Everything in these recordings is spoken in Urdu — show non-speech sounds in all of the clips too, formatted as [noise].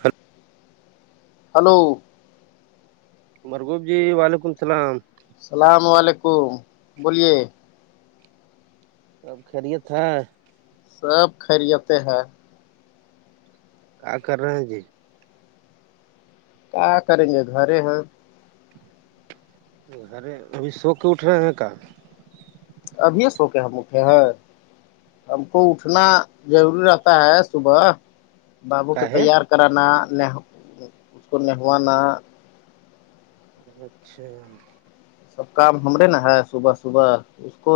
ہ ہلو مرغوب جی وعلیکم السلام السلام علیکم بولیے اب خیریت ہے سب خریتے ہیں کیا کر رہے ہیں جی کیا کریں گے گھرے ہیں ارے ابھی سو کے اٹھ رہے ہیں کیا ابھی یہ سو کے ہم اٹھے ہیں ہم کو اٹھنا ضروری رہتا ہے صبح بابو کے کا ہے تیار کرانا اس کو نہوانا اچھا سب کام ہمارے نا ہے صبح صبح اس کو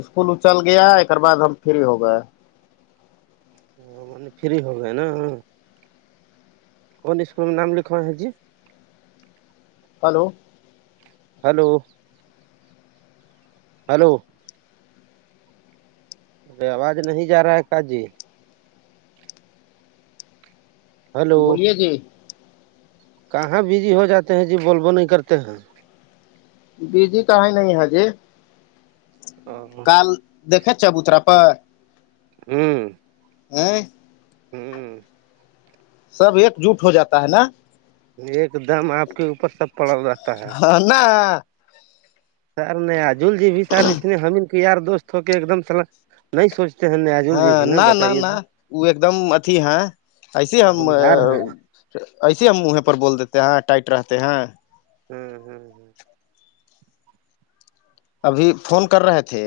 اسکول اچل گیا ایکر بع ہم فری ہو گئے افری ہو گائے نا کون اسکول میں نام لکھو ہے جی ہلو ہلو ہلو ارے آواز نہیں جا رہا ہے کا جی ہلو بولیے جی کہاں بزی ہو جاتے ہیں جی بول بو نہیں کرتے ہیں بجی کہاں نہیں حجی ا کال دیکے ابوترا پر ہوں ا ہوں سب ایک جٹ ہو جاتا ہے نا ایک دم آپ کے اوپر سب پڑا رہتا ہے نہ سر نہیں عجول جی بھی سر اس نے ہم ان کے یار دوست ہو کے ایک دم س ہاں نہ نہ نہ وہ ایک دم اتیھی ہے ایسے تو ہم بھومہار ہیں ایسے ہم مہیں پر بول دیتے ہیں ٹائٹ رہتے ہیں ہوں ہوں ہ ابھی فون کر رہے تھے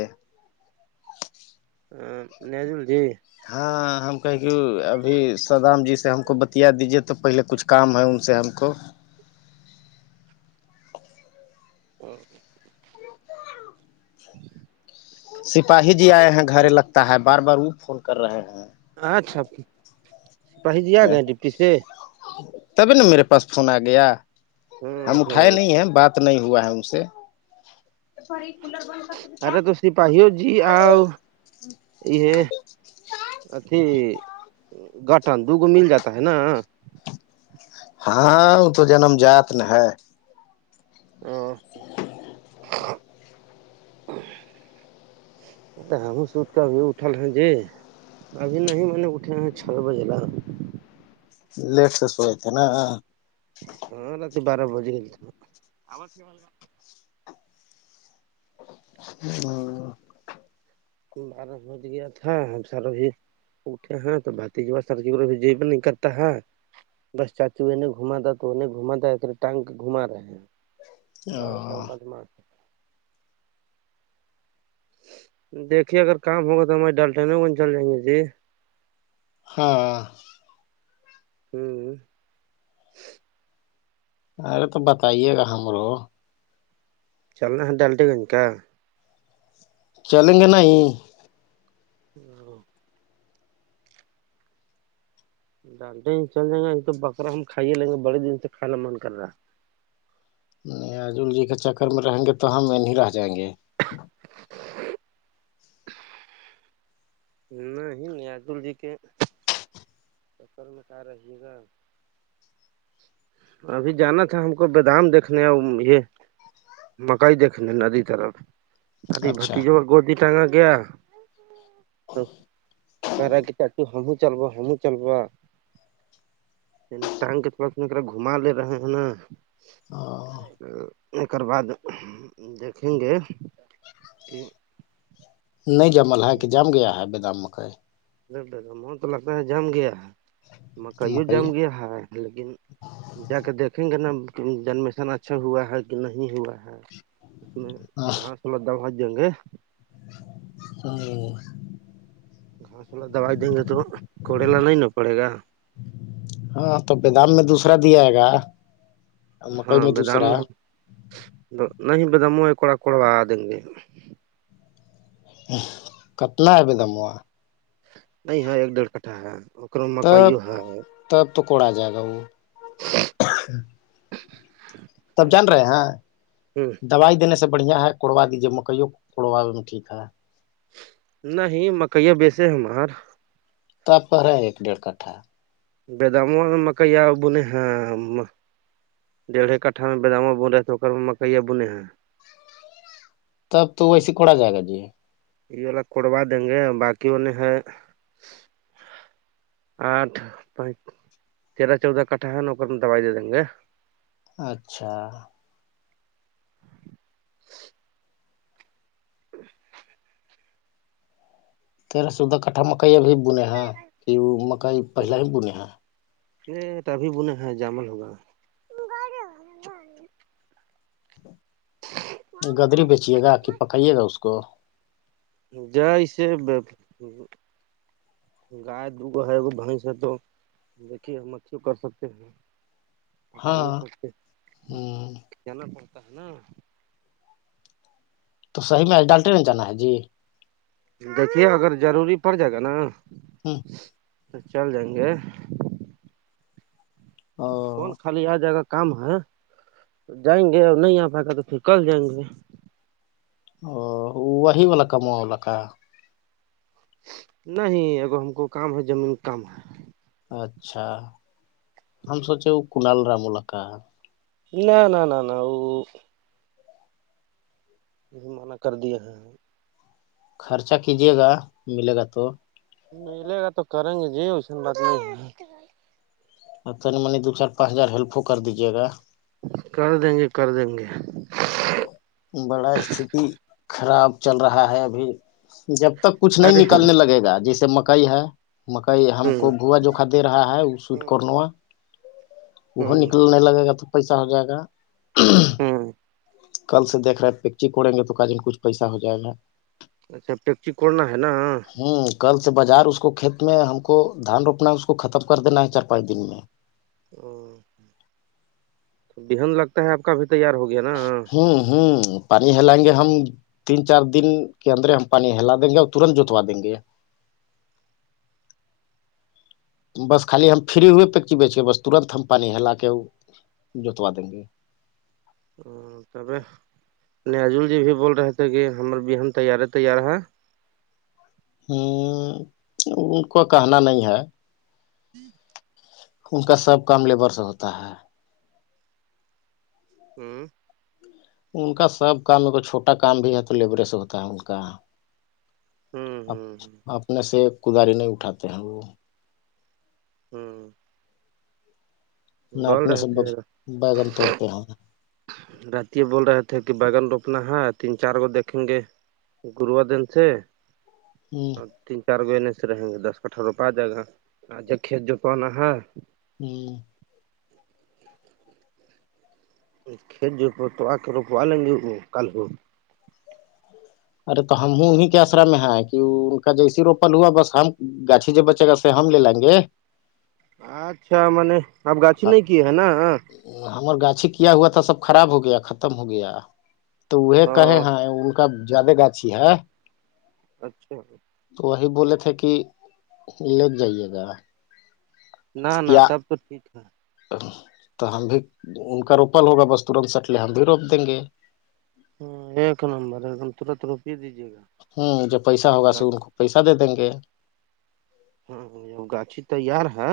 ہ نازم جی ہاں ہم کہ کہ ابھی سدام جی سے ہم کو بتیا دیجیے تو پہلے کچھ کام ہے ان سے ہم کو ہ سپاہی جی آئے ہیں گھرے لگتا ہے بار بار وہ فون کر رہے ہیں اچھا سپاہی جی آ گئے ڈپٹی سے تبھی نا میرے پاس فون آ گیا ہوں ہم اٹھائے ہوں نہیں ہ ہیں بات نہیں ہوا ہے ان سے ارے تو سپاہی ہو جی آؤ یہ اھی گٹھن دوگو مل جاتا ہے نا ہاں وہ تو جنم جات ن ہے او تو ہم سوت کر ابھی اٹھل ہیں جی اب نہیں م نے اٹے آ چال بجےلا لیٹ سے سو تھ نا ہاں رات بارہ بجے ہیل تھ ہاں بارہ بج گیا تھا ہم سارا بھی اٹھے ہ تو بات ج سری جی بھی نہیں کرتا ہے بس چاچی نے گھما تھا تو انیں گھما تھا ایکے ٹانگ کے گھما رہے ہیں بارہثر او بچ ما دیکھیے اگر کام ہوگا تو ہمارے ڈالٹین کون چل جائیں گے جی ہاں ہوں ارے تو بتائیے گا ہمرو چلنا ہے ڈالٹیے گنج کا چلیں گے نہیں ا ڈانٹے چل جیں گا ایک تو بکرا ہم کھائیے لیں گے بڑے دن سے کھانا من کر رہا ہے نہیں عجل جی کے چکر میں رہیں گے تو ہم نہیں رہ جائیں گے نہیں نیادل جی کے سفر میں کیا رہی گا ہ ابھی جانا تھا ہم کو بادام دیکھنے یہ مکائی دیکھنے ادھی طرف ارھی اچھا بھتیجب گودی ٹانگا گیا کارا گتا تو ہمو چلوا ہمو چلوا ٹانگ کے پاس میں گھما لے رہے ہیں نا ایکر بع دیکھیں گے کہ نہیں جمل ہے کہ جام گیا ہے بیدام مکئی نہیں با من تو لگتا ہے جام گیا ہے مکائیوں مکئی جام گیا ہے لیکن جا کے دیکھیں گے نا جنمیشن اچھا ہوا ہے کہ نہیں ہوا ہے اس میں گھاس والا دام ہج جائیں گے ہ ہاںسولہ دوائی دیں گے تو کوڑیلا نہیں پڑے گا ہاں تو بیدام میں دوسرا دیاائے گا مکئی میں دوسرا تو نہیں مو کوڑا کوڑوا دیں گے کتنا ایب دما نہیں ہے ایک ڈیڑھ کٹھا ہے مکئی تب ہے تب تو کوڑ آ جائے گا وہ تب جان رہے ہ ہیں دوائی دینے سے بڑھیاں ہے کوڑوا دیجیے مکئی کوڑواے میں ٹھیک ہے نہیں مکئییا بیسے ہمار تب پر ہے ایک ڈیڑھ کٹھا بیدام مکئی آ بول ہاں ڈیڑھے کٹھا بامو بن رہا ہے تو ار میں مکئیے بنے ہے تب تو ویسے کڑا جائے گا جی یہ والا کروا دیں گے باقیوںنے ہے آٹھ پانچ تیرہ چودہ کٹھا ہے نا اپر میں دوائی دے دیں گے اچھا تیرا سودہ کٹھا مکئی ابھی بنے ہیں کہ وہ مکئی پہلے ہی بنے ہیں یہ ابھی بولے ہیں جامع ہوگا گدری بیچیے گا کہ پکائیے گا اس کو اسے گائے دوگو ہے کو بیس ہے تو دیکھیے ہم اھیوں کر سکتے ہیں پکائی ہاں سکتے جانا پڑتا ہے نا تو صحی میں ڈال ٹرین جانا ہے جی دیکھیے اگر ضروری پڑ جائے گا نا ہوں چل جائیں گے فون او خالی آ جائے گا کام ہے جائیں گے اور نہیں آ پائے گا تو پھر کل جائیں گے وہ وہی واللا کام واللا کاا نہیں اگر ہم کو کام ہے زمین کا کام ہے اچھا ہم سوچے وہ کنال رامولا کا ہے نہ نہ نہ نہ وہ یہ منع کر دیاے ہیں خرچا کیجیے گا ملے گا تو ملے گا تو کریں گے جی وسن بات نہیں ہو نہیں منی دو چار پانچ ہزار ہیلپ ہو کر دیجیے گا کر دیں گے کر دیں گے بڑا استتی خراب چل رہا ہے ابھی جب تک کچھ نہیں ارے نکلنے لگے گا جیسے مکئی ہے مکئی ہم کو ہوں بوا جو دے رہا ہے وہ سٹ کنا وہ ہوں نکلنے لگے گا تو پیسہ ہو جائے گا ہوں کل سے دیک رہے پکچک اڑیں گے تو کا دن کچھ پیسا ہو جائے گا اچھا پیکچی کوورنا ہے نا ہوں کل سے بازار اس کو کھیت میں ہم کو دھان روپنا ہے اس کو ختم کر دینا ہے چار پانچ دن میں او تو بحند لگتا ہے آپ کا ابھی تیار ہو گیا نا ہوں ہوں پانی ہلائیں گے ہم تین چار دن کے اندرے ہم پانی ہلا دیں گے اور ترنت جوتوا دیں گے بس خالی ہم فری ہوئے پیکچی بیچ کے بس ترنت ہم پانی ہلا کے جوتوا دیں گے ا تب نجول جی بھی بول رہے تھے کہ ہمر بہن تیارے تیار ہے ہ ان کو کہنا نہیں ہے ان کا سب کام لیبر سے ہوتا ہے ہوں ان کا سب کام ا چھوٹا کام بھی ہے تو لیبریس ہوتا ہے ان کا ہوں ہوں اپنے سے کداری نہیں اٹھاتے ہیں وہ ہوں نا بول اپنے رہے سے تھے بیگن توڑتے ہیں راتے بول رہے تھے کہ بیگن روپنا ہے تین چار گو دیکھیں گے گروار دن سے ہوں اور تین چار گو انے سے رہیں گے دس کٹھارہ روپہ آ جائے گا ج کھیت جوپانا ہے ہوں کھیت جوپ تو آ کر روپو لیں گے وہ کل ہو ارے تو ہم ہی انیں کے آسرا میں ہے کہ ان کا جیسی روپل ہوا بس ہم گاچھی ج بچے گا ہم لے لائیں گے اچھا میں نے اپ گاچھی نہیں کی ہے نا ہمر گاچھی کیا ہوا تھا سب خراب ہو گیا ختم ہو گیا تو وہ کہے ہ ان کا زیادہ گاچھی ہے اچھا تو وہی بولے تھے کہ لٹ جائیے گا نہ نہ کیا تب تو ٹھیک ہے تو ہم بھی ان کا روپل ہوگا بستورند سٹلے ہم بھی روپ دیں گے ہ ایک نمبر ایک دم ترت روپی دیجیے گا ہوں جو پیسہ ہوگا س ان کو پیسہ دے دیں گے ہاں گاچھی تیار ہے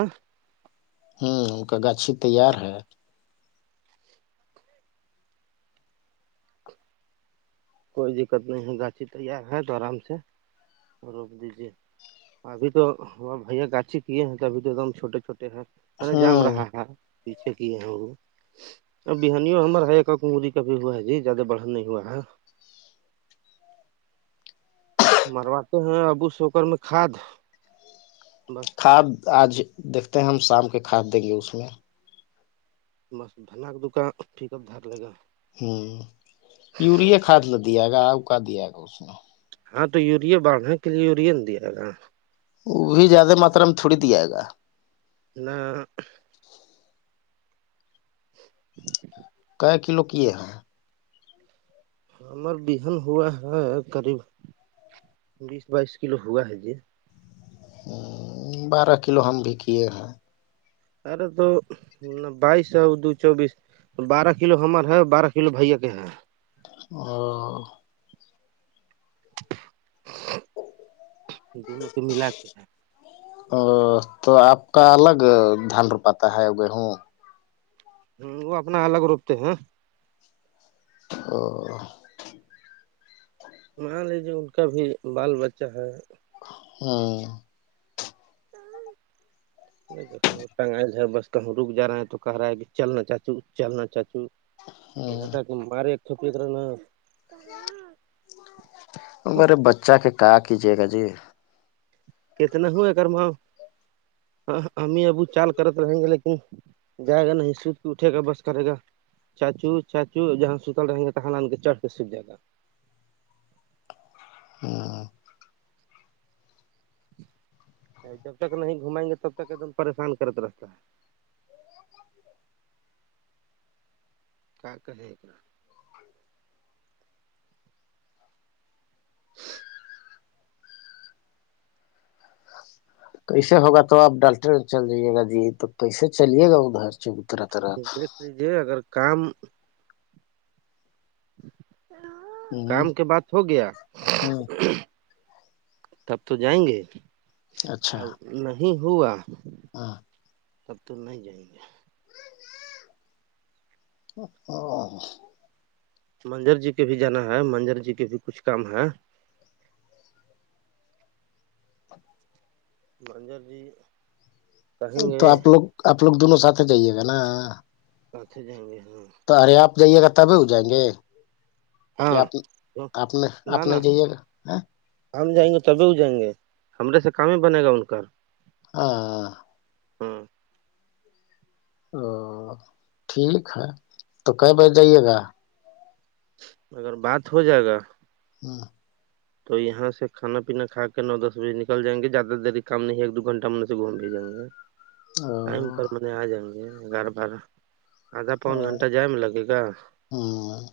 ہوں ان کا گاچھی تیار ہے کوئی دقت نہیں ہے گاچھی تیار ہے تو آرام سے روپ دیجیے ابھی تو بھیا گاچھی کیے ہیں تو ابھی تو ایک دم چھوٹے چھوٹے ہیںے جام ہوں رہا ہے پیھے کی ہ ا بحانیوں ہمار ہ کری کا بھی ہوا ہے جی زیادہ بڑھن نہیں ہوا ہے مرواتے ہیں ابو شوکر میں کھاد بس کھاد آج دیکھتے ہیں ہم شام کے کھاد دیں گے اس میں مس دھنا کا دکان پک اپ دار لگا ہوں یوریا کھاد ل دیا گا آؤ کا دیا گا اس نے ہاں تو یوریا بڑھنے کے لیے یوریا نہیں دیا ج گا وہ بھی زیادہ ماترا میں تھوڑی دیا جائے گا نہ [inaudible] ک کلو کیے ہیں ہمار بہن ہوا ہے قریب بیس بائیس کلو ہوا ہے ج بارہ کلو ہم بھی کیے ہیں ارے تو بائیس سو دو چوبیس بارہ کلو ہمار ہے بارہ کلو بھ کے ہے ا دونوں پہ ملا کے ہیں ا تو آپ کا الگ دھان رپاتا ہے گیہوں ہ وہ اپنا الگ روپتے ہیں او مان لیجیے ان کا بھی بال بچہ ہے ہاں نگل ہے بس کہ رک جا رہا ہے تو کہہ رہا ہے کہ چلنا چاچو چلنا چاچو وہ ہ کہ تھا کہ مارے ایک چھپت رہا ن میرے بچہ کے کہ کیجیے گا جی کتنا ہ ہے کرماؤ امی ابو چال کرت رہیں گے لیکن جائے گا نہیں سوچ کے اٹھے گا بس کرے گا چاچو چاچو ج سوتالن ل ان کے چڑھ کے سوجا د تھا ہوں جب تک نہیں گھمائیں گے تب تک ایک دم پریشان کرتا رستہ ہے کیا کہ کیسے ہوگا تو آپ ڈالٹر چل جائیے گا جی تو کیسے چلیے گا ادھر چ طرح طرح جیے اگر کام ہ کام کے بعد ہو گیا ہ تب تو جائیں گے اچھا اب نہیں ہوا ہاں کب تو نہیں جائیں گے او منجر جی کے بھی جانا ہے منجر جی کے بھی کچھ کام ہے منجر جی کہیں تو گے آپ لوگ آپ لوگ دونوں ساتھ جائیے گا نا کھے جائیں گے ہاں تو ارے آپ جائیے گا تبھی ہو جائیں گے کہ آ ہاں اپنے نہ اپنے نہ جیے گا ہ ہم جائیں گے تبھی ہو جائیں گے ہمرے سے کام ہی بنے گا ان کا ہاں ہاں او ٹھیک ہے تو ک بجے جائیے گا اگر بات ہو جائے گا ہاں تو یہاں سے کانا پینا کھا کے نو دس بجے نکل جائیں گے زیادہ دیر کام نہیں ہے ایک دو گھنٹہ میں گھوم بھی جائیں گے ٹائم پر م آ جائیں گے گارہ بارہ آدھا پونچ گھنٹہ جائ میں لگے گا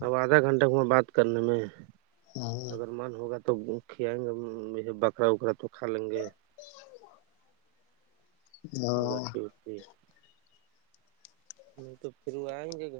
اب آدھا گھنٹہ ہوا بات کرنے میں ہ اگر من ہوگا تو کھیایں گے بکرا وکرا تو کھا لیں گے ہ گٹی اتی نہیں تو پھر وہ آئیں گے گھر